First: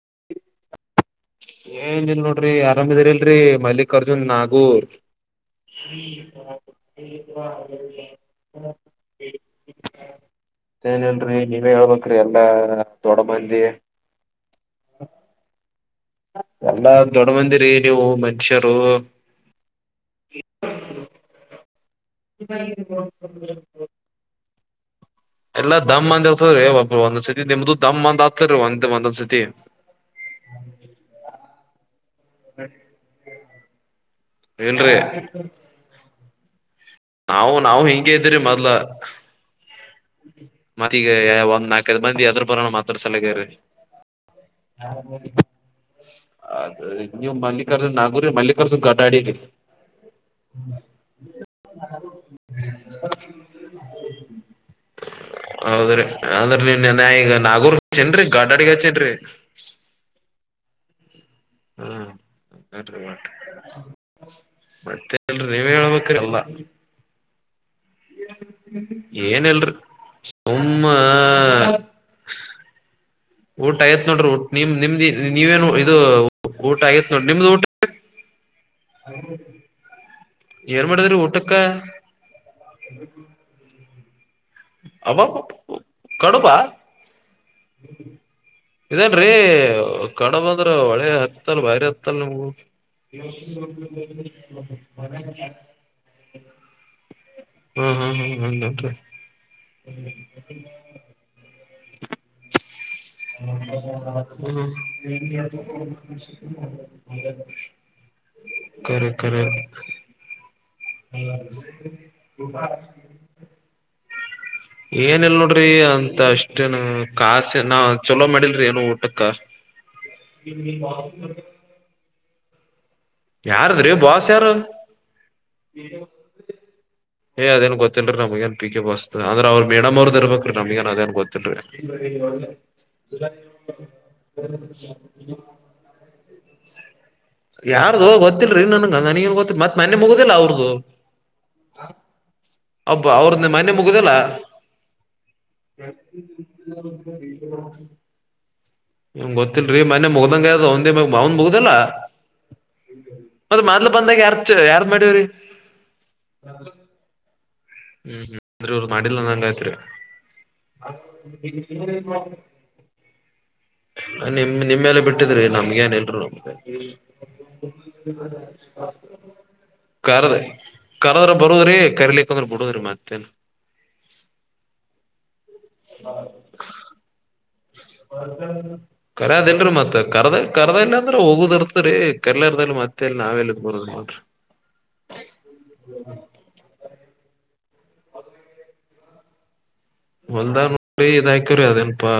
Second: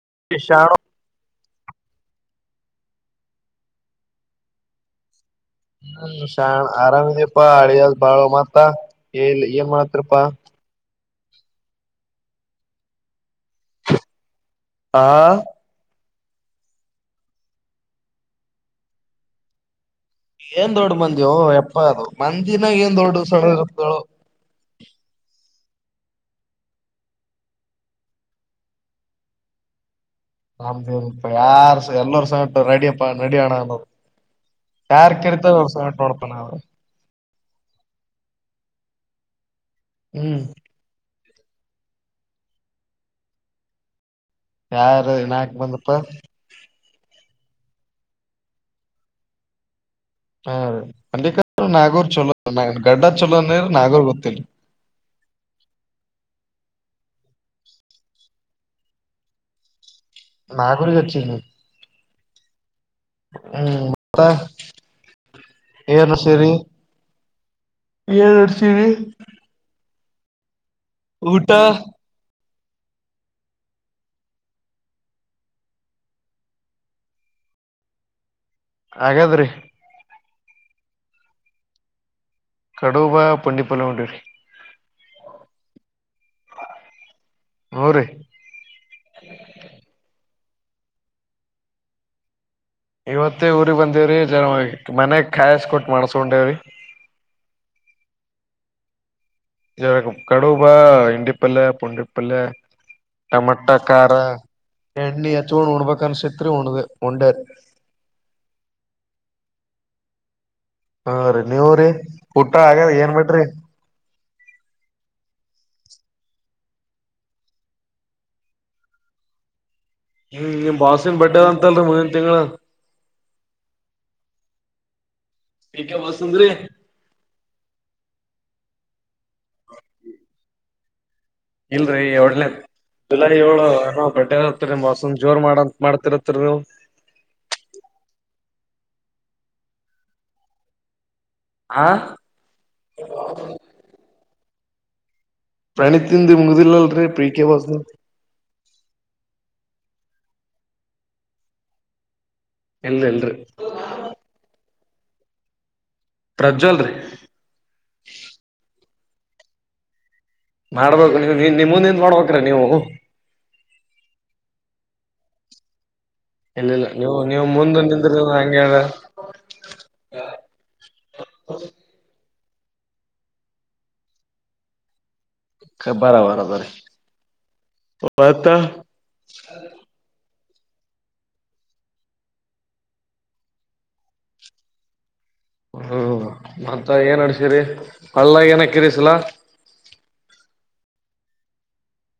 [unintelligible] ಏನಿಲ್ ನೋಡ್ರಿ ಆರಾಮಿದರಿಲ್ರರಿ ಮಲ್ಲಿಕಾರ್ಜುನ್ ನಾಗೂರ್. ಹ್ಮ್ ಶಾಣ ಆರಾಮಿದಪ್ಪಾ ಹಳಿಯ ಬಾಳ ಮತ್ತ ಎಲ್ಲಿ ಏನ್ ಮಾಡತ್ರಪ್ಪಾ? ರೀ ನೀವೇ ಹೇಳ್ಬೇಕ್ರಿ ಎಲ್ಲಾ ದೊಡ್ ಮ ಹಾ ಎಲ್ಲಾ ದೊಡ್ಡ್ ಮಂದಿರಿ ನೀವು ಮನುಷ್ಯರು. ಏನ್ ದೊಡ್ಡ ಮಂದ್ಯೋ? ಪ ಅದು ಮಂದಿನಾಗೇನ್ ದೊಡ್ಡದು ಸಣ್ಣದು ಇರುತ್ತ ಹೇಳು. ಎಲ್ಲಾ ದಮ್ಂದೊತರಿ ಒಬ್ಬ ಒಂದ್ ಸತಿ ನಿಮ್ದು ದಮ್ ಅಂದ್ ಆಗ್ತದೀ ಒಂದ್ ಒಂದೊಂದ್ ಸತಿ ನಮ್ ಯಾರ ಎಲ್ಲರ ಸಗರು ನಡಿಯಪ್ಪ ನಡಿಯೋಣ ಅನ್ನೋರು ಇಲ್ರಿ ಯಾರ್ ಕರಿತ ಅವ ಸ ನೋಡ [unintelligible] ನಾವು ನಾವು ಹಿಂಗೆ ಇದ್ದ್ರರಿ ಮೊದ್ಲು. ಹ್ಮ್ ಮತ್ತೀಗ ಒಂದ್ ನಾಲ್ಕೈದ ಮಂದಿ ಅದ್ರ ಬರೋಣ ಮಾತ್ರ ಸಲಗೇರಿ. ಯಾರು ನಾಕ್ ಮಂದಿಪ್ಪ? ನೀವು ಮಲ್ಲಿಕಾರ್ಜುನಾಗೂರಿ ಮಲ್ಲಿಕಾರ್ಜುನ್ ಗಟಾಡಿದಿ ಹಾರಿ ಮಲ್ಲಿಕ್ ನಾಗೂರ್ ಚಲೋ ಗಡ್ಡ ಚಲೋನ್ರ ನಾಗೋರ್ಗೋಗ್ತಿನ್. ಹೌದ್ರಿ ಅಂದ್ರ ನೆನ್ನ್ ಈಗ ನಾಗೂರ್ಗಚ್ಚೆನ್ ಗಡಡಿಗ ಹಚ್ಚನ್ ರಿ. ನಾಗೂರಿಗ್ ಹಚ್ಚೇನ್ರಿ. ಹ್ಮ ಹ ಹ್ಮ್ ಮತ್ತ ಮತ್ತೆನ್ರಿ ನೀವ ಹೇಳ್ಬೇಕು ಎಲ್ಲ. ಏನಡಸಿರಿ? ಹ ಉಮ್ಮ ಊಟ ಆಯ್ತ್ ನೋಡ್ರಿ ನಿಮ್ ನಿಮ್ದ ನೀವೇನು ಇದು ಊಟ ಆಯ್ತ್ ನೋಡ್ರಿ ನಿಮ್ದ ಊಟ ಆಗ್ಯಾದ್ರಿ. ಏನ್ ಮಾಡದ್ರಿ ಊಟಕ್ಕ? ಕಡುಬ ಪುಂಡಿಪಲ್ಯಾ ಉಂಡ್ವಿರಿ. ಅಬಾಬಾ ಬಾ ಕಡುಬ? ಹೋ ರೀ. ಇದೇನ್ರೀ ಕೋ ಕಡಬಂದ್ರ ಒಳೆ ಹತ್ತಲ್ ಬಾರಿ ಹತ್ತಲ್ ನಿಮಗು. ಇವತ್ತೇ ಊರಿಗೆ ಬಂದೇವ್ರಿ [unintelligible] ಮನೆಗ್ ಕಾಯಸ್ಕೊಟ್ ಮಾಡಸ್ಕೊಂಡೇವಿ. ಹ್ಮ [unintelligible] [unintelligible] ಕಡಬಾ ಹಂಡಿಪಲ್ಲೆ ಪೊಂಡಿಪಲ್ಲೆ. ಹಚ್ಕೊಂಡ್ ಉಣ್ಬೇಕ್ ಅನ್ಸಿತ್ರಿ ಉಣ್ದ ಉಂಡೇರಿ ಕರೆ ಕರೆ. ಹ. ಹಾ ರೀ ನೀವ್ರೀ ಊಟ ಆಗ್ಯಾದ [unintelligible] ಏನ್ ಮಾಡ್ರಿ ಏನ ಇಲ್ ನೋಡ್ರಿ ಅ. ಅಷ್ಟೇ ನಾ ಕಾಸಿ ನಾ ಚೊಲೋ ಮಾಡಿಲ್ರಿ ಏನು ಊಟಕ್ಕ. ಹ್ಮ್ ನಿಮ್ಮ ಬಾಸಿನ್ ಬಡೇ ಅಂತಲ್ರಿ ಮ [unintelligible] ಯಾರದ್ರಿ ಬಾಸ್ ಯಾರು. ಬಿಕೆ ವಾಸುಂದ್ರಿ. ಏ ಅದೆನ ಗೊತ್ತಲ್ರಿ ನಮಗಏನ್ ಪಿಕೆ ಬಾಸ್ ದ ಅವ್ರ ಮೇಡಂ ಅವದ ಇಬೇಕ್ರೀ ನಮಗನ್ ಅದೇನ್ ಗೊತ್ತ ಇಲ್ರರಿ ಏಡ್ನೇ ಜುಲೈ ಏಳು ಬರ್ಡೆ ಇರತ್ತ ಮಸೂಮ್ ಜೋರ್ ಮಾಡಂತ ಮಾಡ್ತಿರತ್ರಿ ನೀವು. ಯಾರ್ದೋ ಗೊತ್ತಿಲ್ರಿ ನನ್ಗೆ ನನಗ ಗೊತ್ತ ಮತ್ ಮನ್ನೆ ಮುಗುದಿಲ್ಲ ಅವ್ರ್ದದು. ಆ ಹಬ್ಬ ಅವ್ರದ ಮನ್ನೆ ಮುಗದಿಲ್ಲ. ಪ್ರಣಿತಿಂದ ಮುಗಿದಿಲ್ಲಲ್ರೀ ಪಿ ಕೆ ಬಾಸದ. ಏನ್ ಗೊತ್ತಿಲ್ರಿ ಮೊನ್ನೆ ಮುಗ್ದಂಗ ಆಗದ ಅವಂದೆನ ಅವಂದ ಮುಗ್ದಿಲ್ಲಾ. ಇಲ್ ಇಲ್ರಿ ಮತ್ತೆ ಮೊದ್ಲು ಬಂದಾಗ ಯಾರದ ಚ ಯಾರ್ ಮ [unintelligible] ಪ್ರಜ್ವಲ್ ರೀ ಹ್ಮ್ ಹ್ಮ್ ಅ್ರ ಮಾಡಿಲ್ಲ ಅಂದಂಗ ಆಯ್ತ್ರಿ. ಮಾಡ್ಬೇಕು ನೀವು ನೀ ನಿಮ್ಮಂದಿಂದ ಮಾಡ್ಬೇಕ್ರ ನೀವು. ನಿಮ ನಿಮಮ್ಮೆಲ್ಲ ಬಿಟ್ಟಿದ್ರಿ ನಮ್ಗೇಏನಿಲ್. ಇಲ್ಲಿಲ್ಲ ನೀವು ನೀವು ಮುಂದ ನಿಂದ್ರ ಹಂಗೆ [unintelligible] ಕರದ ಕರದ್ರ ಬರುದ್ರಿ ಕರಿಲಿಕ್ಕ ಬಿಡುದರಿ ಮತ್ತೇನೆ. [unintelligible] ಅದರರಿ. ಕರದೇನ್ರಿ ಮತ್ತ ಕರದ. ಕರ್ದಲ್ಲ ಅಂದ್ರ ಹೋಗುದ ಇರ್ತರಿ ಕರ್ಲ ಇರ್ದದಲ್ಲಿ ಮತ್ತೆಲ್ಲಿ ನಾವೆಲ್ಲ ಬರ್ದ್ ನೋಡ್ರಿ. ಹ್ಮ ಮತ್ತ ಏನ್ ಅಡ್ಸೀರಿ. ಹೊಲ್ದಾಗ ಏನ್ ಹಾಕಿರಿ ಈ ಸರ. ಹೊಲ್ದ ನೋರಿ ಇದಾಕಿರಿ ಅದನಪಾ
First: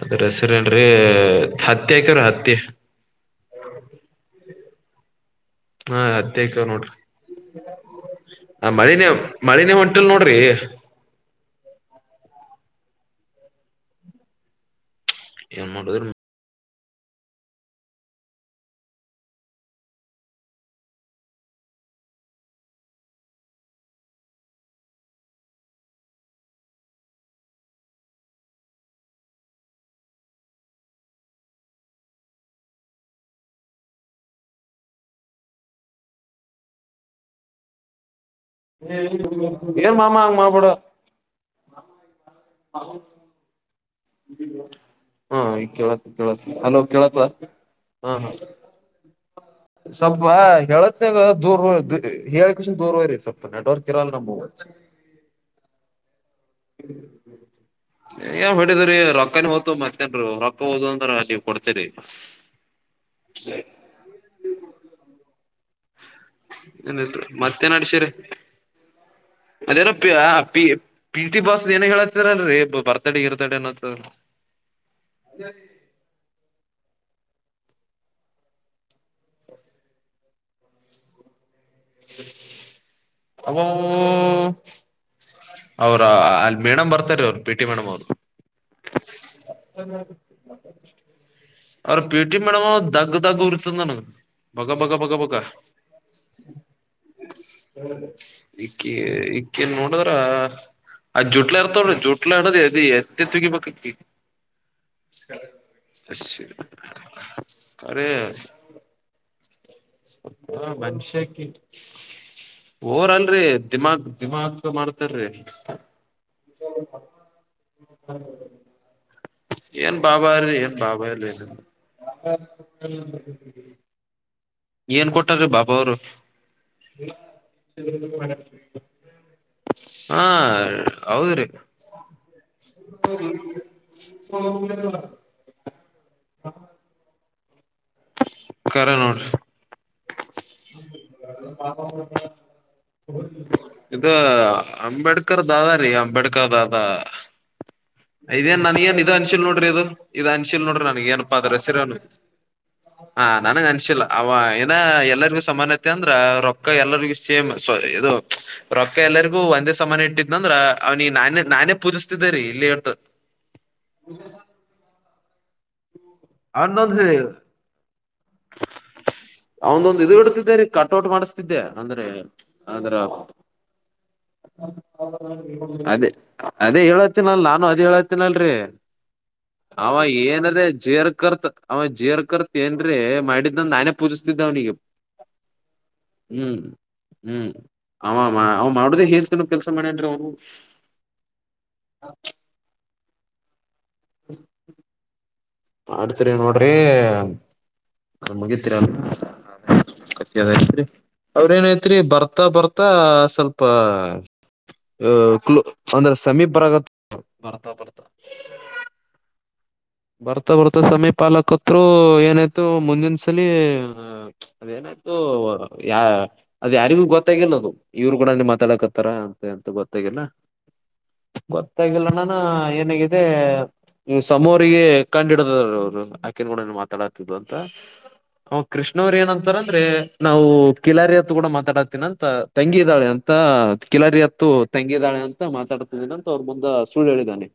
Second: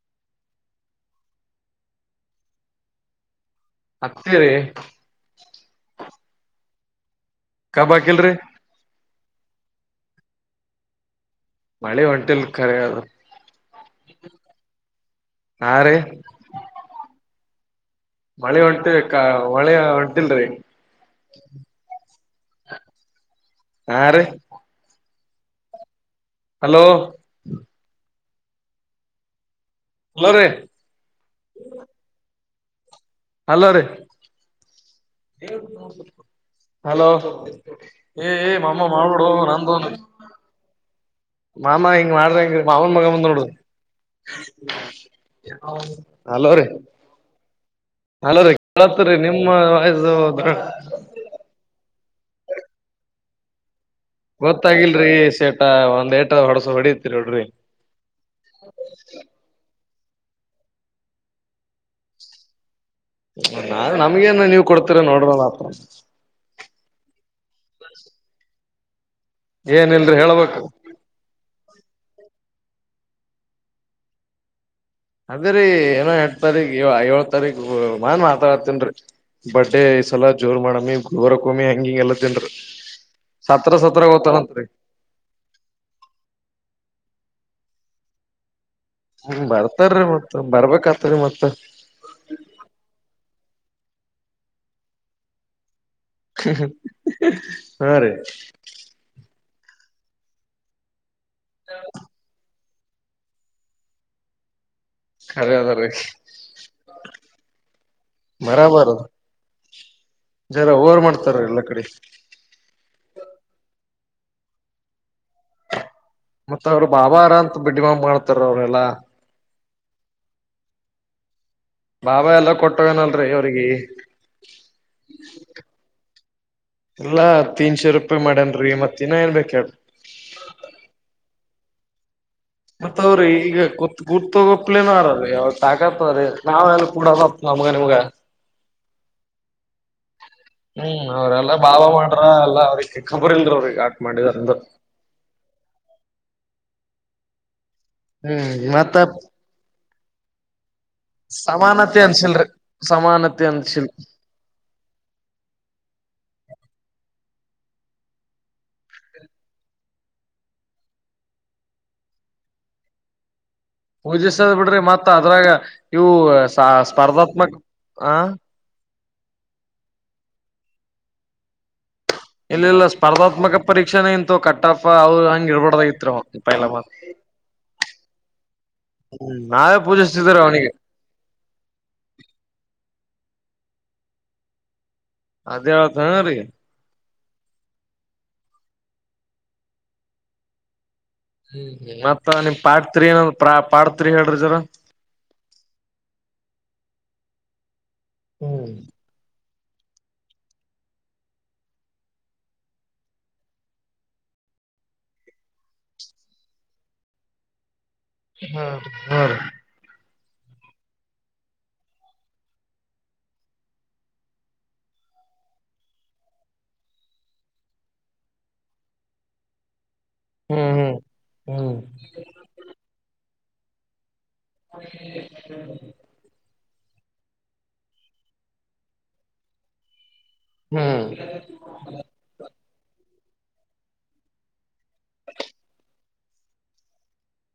ಅದ ರೆಸರೆನ್ರೀ ಹತ್ತಿ ಅಕ್ಯರ ಹತ್ತಿ. ಹತ್ತಿ. [inaudible] ಹಾ ಹತ್ತಿ ಹಾಕ್ಯಾವ್ ನೋಡ್ರಿ ಕಬ್ ಹಾಕಿಲ್ರಿ ಆ ಮಳಿನೇ ಮಳಿನೇ ಹೊಂ ಇಲ್ ನೋಡ್ರಿ. ಮಳೆ ಹೊಂಟಲ್ ಖರೇ ಅದು. ಏನ್ ಮಾಡೋದು. ಮಳೆ ಹೊಂಟ್ ಮಳೆ ಹೊಂಟಿಲ್ರೀ ಹಾ ರೀ ಹಲೋ ಹಲೋ ರಿ ಹಲೋ ರೀ ಹಲೋ ಏ ಏ ಮಾಮಾ ಮಾಡಬೊಡೊ ನಂದೋ ಏನ್ ಮಾಮ ಹಂಗ್ ಮಾಡ್ಬೇಡ ಮಾಮಾ ಇಂಗ್ ಮಾಡಿದಂಗ ಮಾವೂನ್ ಮಗಾ ಬಂದ ನೋಡು. ಹಾ ಈ ಕೇಳತ್ ಕೇಳತ್ ಅಲೋ ಕೇಳತ್. ಹ ಅಲ್ಲೋರಿ ಕೇಳುತ್ತಾರಿ ನಿಮ್ಮ ವಾಯ್ಸ್ ಬ್ರೇಕ್. ಹಿಳ್ ಕಾಸಿಂದ್ ದೂರ ಹೋಗ್ರಿ ಸಪ್ಪ ನೆಟವರ್ಕ್ [unintelligible] ಗೊತ್ತಾಗಿಲ್ರೀ ಶೇಟ ಒಂದ್ ಎಟ್ ಅದಾವ್ ಹೊಡ್. ಏನು ಹೊಡೆದ್ರಿ ರಕ್ಕನೆ ಓತವ್. ಮಕ್ಕನ್ರು ಹೊಕ್ಕ ಹೋದುವು ಅಂದ್ರ ಅಲ್ಲಿ ಕೊಡ್ತಿವ್ರೀ. ನಾ ನಮ್ಗೇ ಏನ್ ನೀವ್ ಕೊಡ್ತಿರಿ ಏನ್ ನೋಡ್ರ ಆತ. [inaudible] ಏನ್ತ್ ಮತ್ತೆ ನಾಡಿಶಿರಿ. ಅದೇನೋ ಪಿ ಏನಿಲ್ರಿ ಹೇಳ್ಬೇಕು ಪಿ ಟಿ ಬಸ್. ಏನ್ ಹೇಳತ್ತರಲ್ರಿ ಬರ್ತಾಡ ಗಿರ್ತಾಡೆ ಅನ್ನತ್ತದ. ಅದೇರೀ ಏನೋ [unintelligible] ಏಳ ತಾರೀಕು ಮನ್ ಮಾತಾಡ್ತನ್ರಿ ಬಡ್ಡೇ ಈ ಸಲ ಜೋರ್ ಮಾಡಮ್ ಇಗೋರ್. ಭೂಮಿ ಹಂಗಿಂಗ ಎಲ್ಲ ತಿನ್ರಿ ಅಬೋ ಸತ್ರ ಸತ್ರರ ಹೋಗ್ತಾನಂತ್ರಿ. ಅವ್ರ ಅಲ್ಲಿ ಮೇಡಮ್ ಬರ್ತಾರೆ ಅವ್ರು ಪಿ ಟಿ ಮೇಡಮ್ ಅವ್ರು. ಹ್ಮ್ ಬರ್ತಾರ್ರಿ ಮತ್ತ ಬರ್ಬೇಕಾತರಿ ಮತ್ತ ಅವ್ರ ಪಿಟಿ ಮೇಡಮ್ ದಗ್ಗು ದಗ್ಗು ಉರುತದ್ ನನ್ಗೆ. ಬಗ ಬಗ ಬಗ ಬಗ. ಹಾ ರೀ ಈಕೆ ಈಕ್ಕೆನೋ ಹಾ ಆ ಜುಟ್ಲೆರತೋರಿ ಜುಟ್ಲಾಡದಿ ರಿ ಎತ್ತಿ ತೆಗಿಬೇಕು ಅಕಿ ಖರೆ ಅದರಿ ಖರೆ ಬರಬಾರದು ಜರ ಹಾ ಓವರ್ ಮಾಡ್ತಾರ ಮನುಷ್ಯಕಿ ಎಲ್ಲಾ ಕಡೆ ಓವರ್ ಅಲ್ರೀ ದಿಮಾಕ್ ದಿಮಾಕು ಮಾಡ ಮತ್ತ ಅವ್ರು ಬಾವಿರ ಅಂತ ಬಿಡ್ಡಿಮಾಮ್ ಮಾಡ್ತಾರ ಅವರೆಲ್ಲಾ. ಏನ್ ಬಾಬಾರೀ ಏನ್ ಬಾಬಾ ಇಲ್ಲ ಬಾಬಾ ಎಲ್ಲಾ ಕೊಟ್ಟೋಗನಲ್ರಿ ಅವ್ರಿಗಿ ಏನ್ ಕೊಟ್ಟಾರೀ ಬಾಬಿ ಅವರು ಎಲ್ಲಾ ತೀನ್ಶೇ ರೂಪಾಯಿ ಮಾಡ್ಯನ್ರಿ ಮತ್ ಇನ್ನ ಏನ್ ಬೇಕ್ ಹೇಳ್ರಿ ಹಾ ಹೌದ್ರಿ. ಮತ್ತ ಅವ್ರ ಈಗತ್ ಗುರ್ತೋಗೋಪ್ಲೇನ ಆರದು ಯಾವ ತಾಗ [unintelligible] ನಾವೆಲ್ಲ ಕೂಡದಪ್ ಕರೆ ನೋಡ್ರಿ ಹ್ಮ್ ಅವ್ರೆಲ್ಲಾ ಬಾಬಾ ಮಾಡ್ರ ಎಲ್ಲಾ ಅವ್ರಿಗೆ ಖಬರ್ ಇಲ್ರಿ ಅವ್ರಿಗೆ ಆಟ ಇದು ಮಾಡಿದಾರಂದ ಅಂಬೇಡ್ಕರ್ ದಾದ ರೀ ಅಂಬೇಡ್ಕರ್ ದಾದಾ. ಹ್ಮ್ ಇದೇನ್ ನನ್ಗ ಮತ್ತ ಏನ್ ಇದ ಅನ್ಶೀಲ್ ನೋಡ್ರಿ ಇದು ಇದ ಅನ್ಶಿಲ್ ನೋಡ್ರಿ ನನ್ಗ ಏನಪ್ಪಾ ಅದರ್ ಹೆಸರೇನು? ಸಮಾನತೆ ಅನ್ಸಿಲ್ರಿ ಹಾ ಸಮಾನತೆ ನನಗ್ ಅನ್ಸಿಲ್ ಅನ್ಸಿಲ್ಲ ಅವ ಏನ ಎಲ್ಲರಿಗೂ ಸಮಾನತೆ ಅಂದ್ರ ರೊಕ್ಕ ಎಲ್ಲರ ದು ಸೇಮ್ ಸಾರಿ ಇದು ರೊಕ್ಕ ಎಲ್ಲರಿಗು ಒಂದೇ ಸಮಾನ ಇಟ್ಟಿದ್ನಂದ್ರ ಅವ್ನಿಗ್ ನಾನೇ ನಾನೇ ಪೂಜಿಸ್ತಿದ್ದೇರೀ ಇಲ್ಲಿ ಎಟು. ಪೂಜಿಸವ್ ಬಿಡ್ರಿ ಮತ್ತ್ ಅದ್ರಾಗ ಇವು ಅವನೊಂದು ಸ್ಪರ್ಧಾತ್ಮಕ್ ಆ ಅವಂದೊಂದು ಇದು ಇಡ್ತಿದ್ದೆ ರೀ ಕಟೌಟ್ ಮಾಡಿಸ್ತಿದ್ದೆ ಅಂದ್ರೆ ಅದ್ರ ಇಲ್ಲ ಇಲ್ಲ ಸ್ಪರ್ಧಾತ್ಮಕ ಪರೀಕ್ಷೆನೇ ಇಂತವ್ ಕಟ್ಟಪ್ಪ ಅವು ಹಂಗ ಅದೇ ಇರ್ಬಾರ್ದಾಗಿತ್ರಿ ಅವ ಪೈಲ ಅದೇ ಮತ್ ಹೇಳತ್ತಿನಲ್ ನಾನು ಅದೇ ಹೇಳತ್ತಿನಲ್ರರಿ ಹ್ಮ್ ನಾವೇ ಅವ ಪೂಜಿಸ್ತಿದ್ರಿ ಏನರ್ ಅವನಿಗೆ ಜೇರ್ ಕರ್ತ್ ಅವ ಜೇರ್ ಕರ್ತ್ ಏನ್ರೀ ಮಾಡ ಇ [unintelligible] ಪೂಜಿಸ್ತಿದ್ದವನಿಗೆ. ಅದೇಳ್ತನ ರೀ. ಹ್ಮ್ ಅವ ಅವ ಮಾಡುದೇ ಹೇಲು ತಿನ್ನೋ ಕೆಲ್ಸ ಮಾಡೌನ್ರಿ ಅವನು. ಹ್ಮ್ ಹ್ಮ್ ಮತ್ತ ಪಠ. Criminal prop. ಮಾಡ್ತೀವಿ ಹೇಳ್ರಿ ಸರ. ಮಾಡ್ತೀರಿ ನೋಡ್ರಿ. ನ ಹ್ಮ್ ಮುಗಿತ್ರಿ ಎಲ್ಲ. ಸತ್ರಿ ಅವರೇನಾಯ್ತ್ರಿ ಬರ್ತಾ ಬರ್ತಾ ಸ್ವಲ್ಪ ಕ್ಲೂ ಅಂದ್ರ ಸಮೀಪ ಬರಕತ್. ಹಾ ಹೌ ರೀ. ಬರ್ತಾ ಬರ್ತಾ ಸಮೀಪಲ ಕತೃ ಏನಾಯ್ತು ಮುಂದಿನ ಸಲಿ ಅದೇನಾಯ್ತು ಯ ಅದ ಯಾರಿಗೂ ಗೊತ್ತಾಗಿಲ್ಲ ಅದು ಇವ್ರ ಕೂಡ ಮಾತಾಡಕತ್ತಾರ ಅಂತ ಎಂತ ಗೊತ್ತ. ಹ್ಮ್ ಹ್ಮ್ ಹ್ಮ್ ಗೊತ್ತಾಗಿಲ್ಲ ನಾನು ಏನಗಿದೆ. ನಿಮ್ ಸಮ. ಅವರಿಗೆ ಕಂಡ ಹಿಡಿದಾರ್ ಅವರು ಹಾಕಿನಿ ಕೂಡ. ತಳತಿದ್ದು ಅಂತ ಅವ ಕೃಷ್ಣವ್ರ ಏನಂತಾರ ಅಂದ್ರೆ. ನಾವು ಹ್ಮ್ ಕಿಲಾರಿ ಹತ್ ಕೂಡ ಮಾತಾಡಾತೀನ ಅಂತ. ತಂಗಿ ಇದಾಳೆ ಅಂತ ಕಿಲರಿ ಹತ್ತು ತಂಗಿದ್ದಾಳೆ ಅಂತ ಮಾತಾಡತಿದ್ದೇನ ಅಂತ ಅವ್ರ ಮುಂದ ಸುಳ್ಳು ಹೇಳಿದ್ದಾನೆ.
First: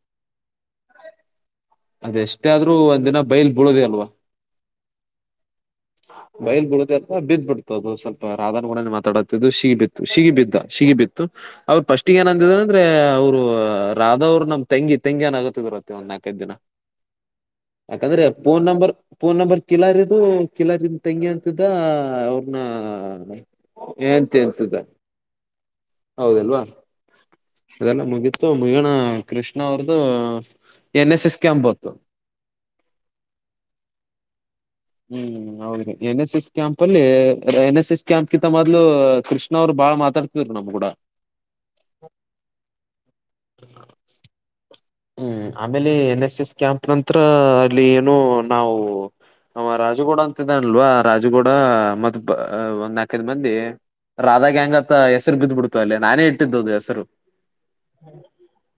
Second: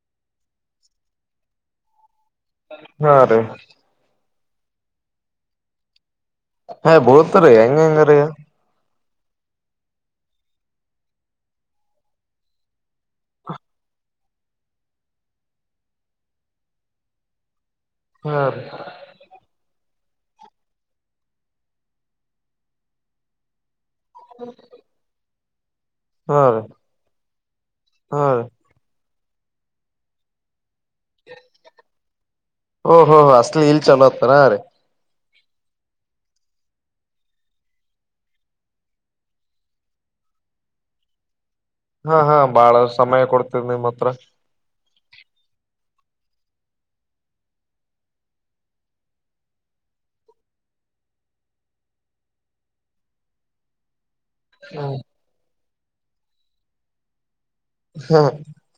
ಅದೆ ಎಷ್ಟೇ ಆದ್ರೂ ಒಂದ ಹಾ ದಿನ ರೀ ಬೈಲ್ಗೆ ಬಬೀಳದೆ ಅಲ್ವಾ. ಬಯಲ್ ಹಾ ಬೀಳುತ್ತೆ ಅಥವಾ ಬಿದ್ದ್ ಬೀಳ್ತರಿ ಬಿಡ್ತು ಹೆಂಗ ಅದು ಹೆಂಗರಿ ಸ್ವಲ್ಪ ರಾಧನ್ ಗುಡ. ತಡತ್ತಿದ್ದು ಸಿಗಿ ಬಿತ್ತು ಸಿಗಿ ಬಿದ್ದ ಸಿಗಿ ಬಿತ್ತು ಅವ್ರರು ಪಫಸ್ಟ್ಗೆ ಏನ್ಂದಿದ ಅಂದ್ರೆ ಅವ್ರು ರಾಧವ್ರು ನಮ್ ತೆಂಗಿ ತಂಗಿ ಅನ್ ಆಗತ್ತ ಬರತ್ತೆ ಒಂದ್ ನಾಲ್ಕೈದು ದಿನ. ಯಾಕಂದ್ರೆ ಹಾ ಫೋನ್ ರೀ ನಂಬರ್ ನಂಬರ್ ಕೇಳಿದ್ರೆ. ಕಿಲಾರಿನಾ ತಂಗಿ ಅಂತಿದ ಅವ್ರನ್ನ. ಹೆಂಡತಿ ಅಂತಿದ್ದ. ಹಾ ಹೌದಲ್ವಾ ರೀ ಅದೆಲ್ಲ ಹಾ ರೀ ಮುಗೀತು ಮುಗಿಯೋಣ. ಕೃಷ್ಣ ಅವ್ರ್ದು ನ್ ಏನ್ ಎಸ್. ಎಸ್ ಕ್ಯಾಂಪ್ ಬಂತು ಓ ಹೋ ಹ ಅಸ್ಲೀ ಇಲ್ ಚಲತ್ರ ಅ ರೇ. ಹ್ಮ್ ಹೌದ್ರಿ ಎನ್ ಎಸ್ ಎಸ್ ಕ್ಯಾಂಪ್ ಅಲ್ಲಿ ಎನ್ ಎಸ್ ಎಸ್ ಕ್ಯಾಂಪ್ ಕಿಂತ ಮದ್ಲು ಕೃಷ್ಣ ಅವ್ರು ಬಾಳ ಮಾತಾಡ್ತಿದ್ರು ನಮ್ ಕೂಡ. ಹಾ ಹಾ ಬಾಳ ಸಮಯ ಕೊಡ್ತಿದ್ ನಿಮ್ಮ ಹತ್ರ. ಹ್ಮ್ ಆಮೇಲೆ ಎನ್ ಎಸ್ ಎಸ್ ಕ್ಯಾಂಪ್ ನಂತ್ರ ಅಲ್ಲಿ ಏನು ನಾವು ರಾಜಗೋಡ ಅಂತಿದ್ದಾನಲ್ವಾ ರಾಜಗೋಡ ಮತ್ ಒಂದ್ ನಾಲ್ಕೈದು ಮಂದಿ. ರಾಧಾ ಹೆಂಗತ್ತ ಹೆಸರು ಬಿದ್ದ್ ಬಿಡ್ತು. ಅಲ್ಲೇ ನಾನೇ ಇಟ್ಟಿದ್ದದು ಹೆಸರು. ಹಾ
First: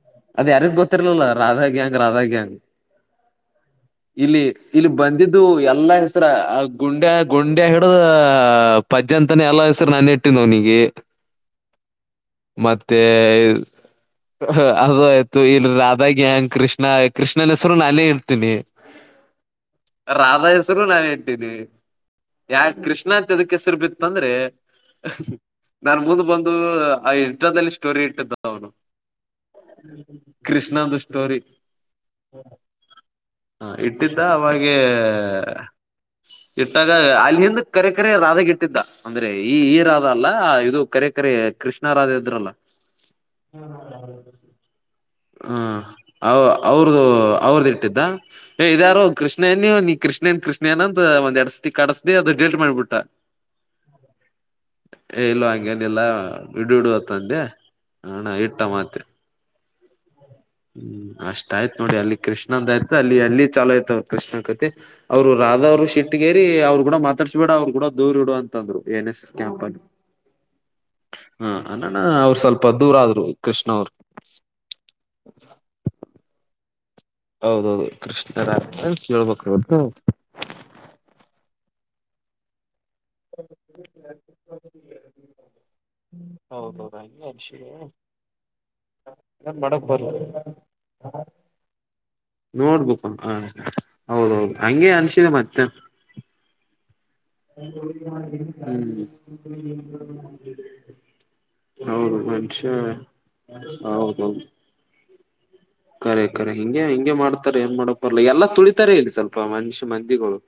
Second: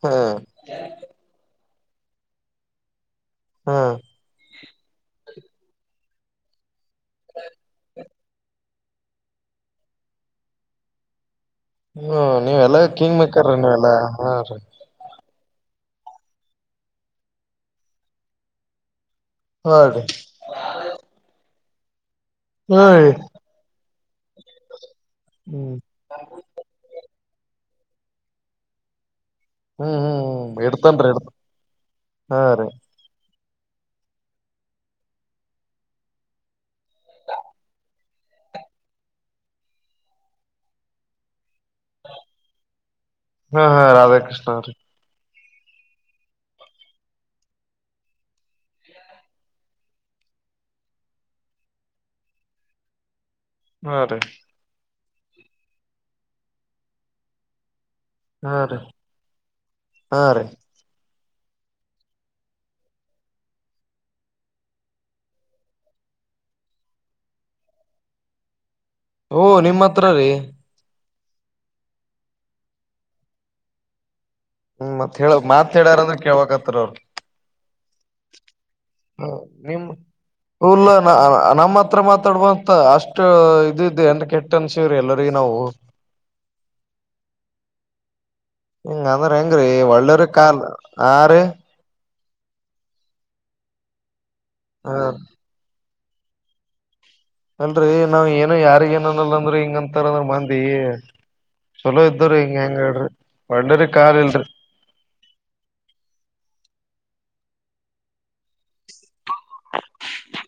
ಹಾ. ಅದ ಯಾರಿಗ್ ಗೊತ್ತಿರ್ಲಿಲ್ಲ ರಾಧಾ ಗ್ಯಾಂಗ್ ರಾಧಾ ಗ್ಯಾಂಗ್. ಹಾ ಇಲ್ಲಿ ಇಲ್ಲಿ ಬಂದಿದ್. ಇದು ಎಲ್ಲಾ ಹೆಸರ. ಗುಂಡೆ ಗುಂಡೆ ಹಿಡುದ. ಆ ಪಜ್ಜಂತನೇ ಎಲ್ಲ ಹೆಸರು ನಾನ ಇಟ್ಟಿದ್ ಅವ್ನಿಗೆ. ಹ್ಮ ನೀವೆಲ್ಲ ಕಿಂಗ್ ಮೇಕ್ರೀ ನೀವೆಲ್ಲಾ ಹಾ ರೀ [unintelligible] ರಾಧಾ ಗ್ಯಾಂಗ್ ಕೃಷ್ಣ ಕೃಷ್ಣನ ಹೆಸರು ನಾನೇ ಇರ್ತೀನಿ. ಹಾ ರೀ ರಾಧಾ ಹೆಸರು ನಾನೆ ಇಟಿನಿ. ಯಾಕ ಹಾ ಕೃಷ್ಣ ರೀ ಅಂತ ಯದಕ್ಕೆ ಹೆಸರು ಬಿತ್ತಂದ್ರೆ ಹ್ಮ್ ನಾ ಮುಂದ್ ಬಂದು. ಇನ್ಸ್ಟಾದಲ್ಲಿ ಸ್ಟೋರಿ ಇಟ್ಟಿದ್ದ ಅವ್ನು. ಹ್ಮ್ ಹ್ಮ್ ಹ್ಮ್ ಹ್ಮ ಇಡ್ತಾನ್ ರೀ ಇಡ್ತಾನ್ ಹಾ ರೀ ಹ ಇಟ್ಟಿದ್ದ ಅವಾಗೆ ಇಟ್ಟಾಗ ಅಲ್ಲಿ ಹಿಂದ್ ಕರೆಕರೆ ರಾಧಾಗ ಇಟ್ಟಿದ್ದ ಅಂದ್ರೆ ಈ ಈ ರಾಧ ಅಲ್ಲ ಇದು ಕರೆಕರೆ. ಕೃಷ್ಣರಾಧ ಇದ್ರಲ್ಲ. ಹಾ ಹಾ ರಾಧಾಕೃಷ್ಣ ಅವ್ರಿ ಹ ಅವ ಅವ್ರದು ಅವ್ರದ ಇಟ್ಟಿದ್ದ ಏ ಇದ್ಯಾರು ಕೃಷ್ಣಯನ ನೀ ಕೃಷ್ಣೇನ್ ಕೃಷ್ಣಯನ ಅಂತ ಒಂದ್ ಎಡಸ್ದಿ ಕಡಸ್ದಿ ಅದ ಡೀಲಿಟ್ ಮಾಡ್ಬಿಟ್ಟ. ಹಾ ರೀ ಹೇ ಇಲ್ಲ ಹಂಗನ್ ಇಲ್ಲ ಇಡು ಇಡು ಅಂಥ ಅಂದೆ. ಹಣಾ ಹಾ ಇಟ್ಟ ರೀ ಮಾತ್ತೆ. ಹಾ ರೀ ಹ್ಮ್ ಅಷ್ ಆಯ್ತ್ ನೋಡಿ ಅಲ್ಲಿ ಕೃಷ್ಣಂದ ಆಯ್ತು ಅಲ್ಲಿ ಅಲ್ಲಿ ಚಲುವ್ ಆಯ್ತ್ ಅವ್ರ್ ಕೃಷ್ಣ ಕತಿ ಅವರು ರಾಧವರು ಶಿಟ್ಟಗೇರಿ ಅವರು ಕೂಡ ಮಾತಾಡ್ಸಬೇಡ ಅವ್ರು ಕೂಡ ದೂರ್ ಇಡು ಅಂತಂದರು. ಓ ನಿಮ್ಮ ಹತ್ರ ರೀ. ಹಾ ಅನನ ಅವರು ಸ್ವಲ್ಪ ದೂರ ಆದ್ರು ಕೃಷ್ಣ ಅವರು. ಹ್ಮ್ ಮತ್ ಹೇಳ ಮಾತ್ ಹೇಳ್ಯಾರಂದ್ರೆ ಕೇಳಳ್ಬೇಕ್. ಪತ್ರ ಅವ್ರ್ ಅದ್ದು ಹ ನಿಮ್ ಉಲ್ಲ ನಮ್ ನಮ್ತ್. ಮಾತ್ರ ಮಾತಾಡುಬಾ. ಅಷ್ಟ ಇದು ಇದು ಎಂತ್ ಕೇಟ್ ಅಂಷಿವ್ರಿ ಎಲ್ಲರಿಗ್ ನಾವು ಹೌದೌದು ಹಂಗೆ ಅನ್ಸಿದೆ ಇಂಗ್ ಅಂದ್ರ ಏನ್ ಹೆಂಗ್ರೀ ಮಾಡಕ್ ಬರಲ್ಲ ಒಳ್ಳರಿ ಕಲ್ ಆ ರೀ. ನೋಡ್ಬುಕ್ ಹ ಹೌದೌದು. ಹಂಗೆ ಹ ಅನ್ಸಿದೆ ಮತ್ತೆ ಏನ್. ಅಲ್ರರಿ ಹ್ಮ ನಾವ್ ಏನು ಯಾರಿಗ ಏನ ಅನ್ನಲ್ಲ ಅಂದ್ರ ಹಿಂಗ ಅಂತಾರಂದ್ರ ಮಂದಿ ಚಲೋ ಹೌದು ಇದ್ದವ್ರ ಹಿಂಗ ಮನುಷ್ಯ ಹೆಂಗ ಹೇಳ್ರಿ ಒಳ್ಳೇರಿ ಕಾಲ್ ಹೌದೌದು ಇಲ್ರಿ ಕರೆ ಕರೆ ಹಿಂಗೆ ಹ ಮಾಡ್ತಾರೆ ಏನ್ ಮಾಡ್ಲಿಕ್ ಬರಲ್ಲ ಎಲ್ಲ ತುಳಿತಾರೆ ಇಲ್ಲಿ ಸ್ವಲ್ಪ್ ಅ ಮನುಷ್ಯ ಮಂದಿಗಳು.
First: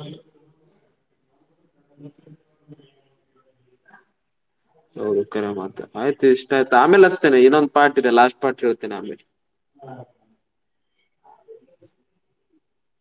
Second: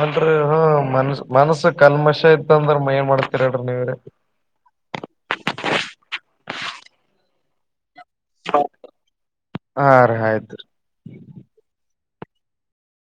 ಅಲ್ರಿ ಹ ಮನುಷ್ ಮನಸ ಕಲ್ಮಶ ಇತ್ತಂದ್ರೆ ಏನ್ ಮಾಡ್ [unintelligible] ಹೌದು ಕರ ಮಾತ ಆಯ್ತು ಇಷ್ಟ ಆಯ್ತು ಆಮೇಲೆ ಅಷ್ಟೆನೆ ಇನ್ನೊಂದು ಪಾರ್ಟ್ ಇದೆ ಲಾಸ್ಟ್ ಪಾರ್ಟ್ ಹೇಳ್ತೇನ ಆಮೇಲ್. ಹಾ ರೀ ಆಯ್ತು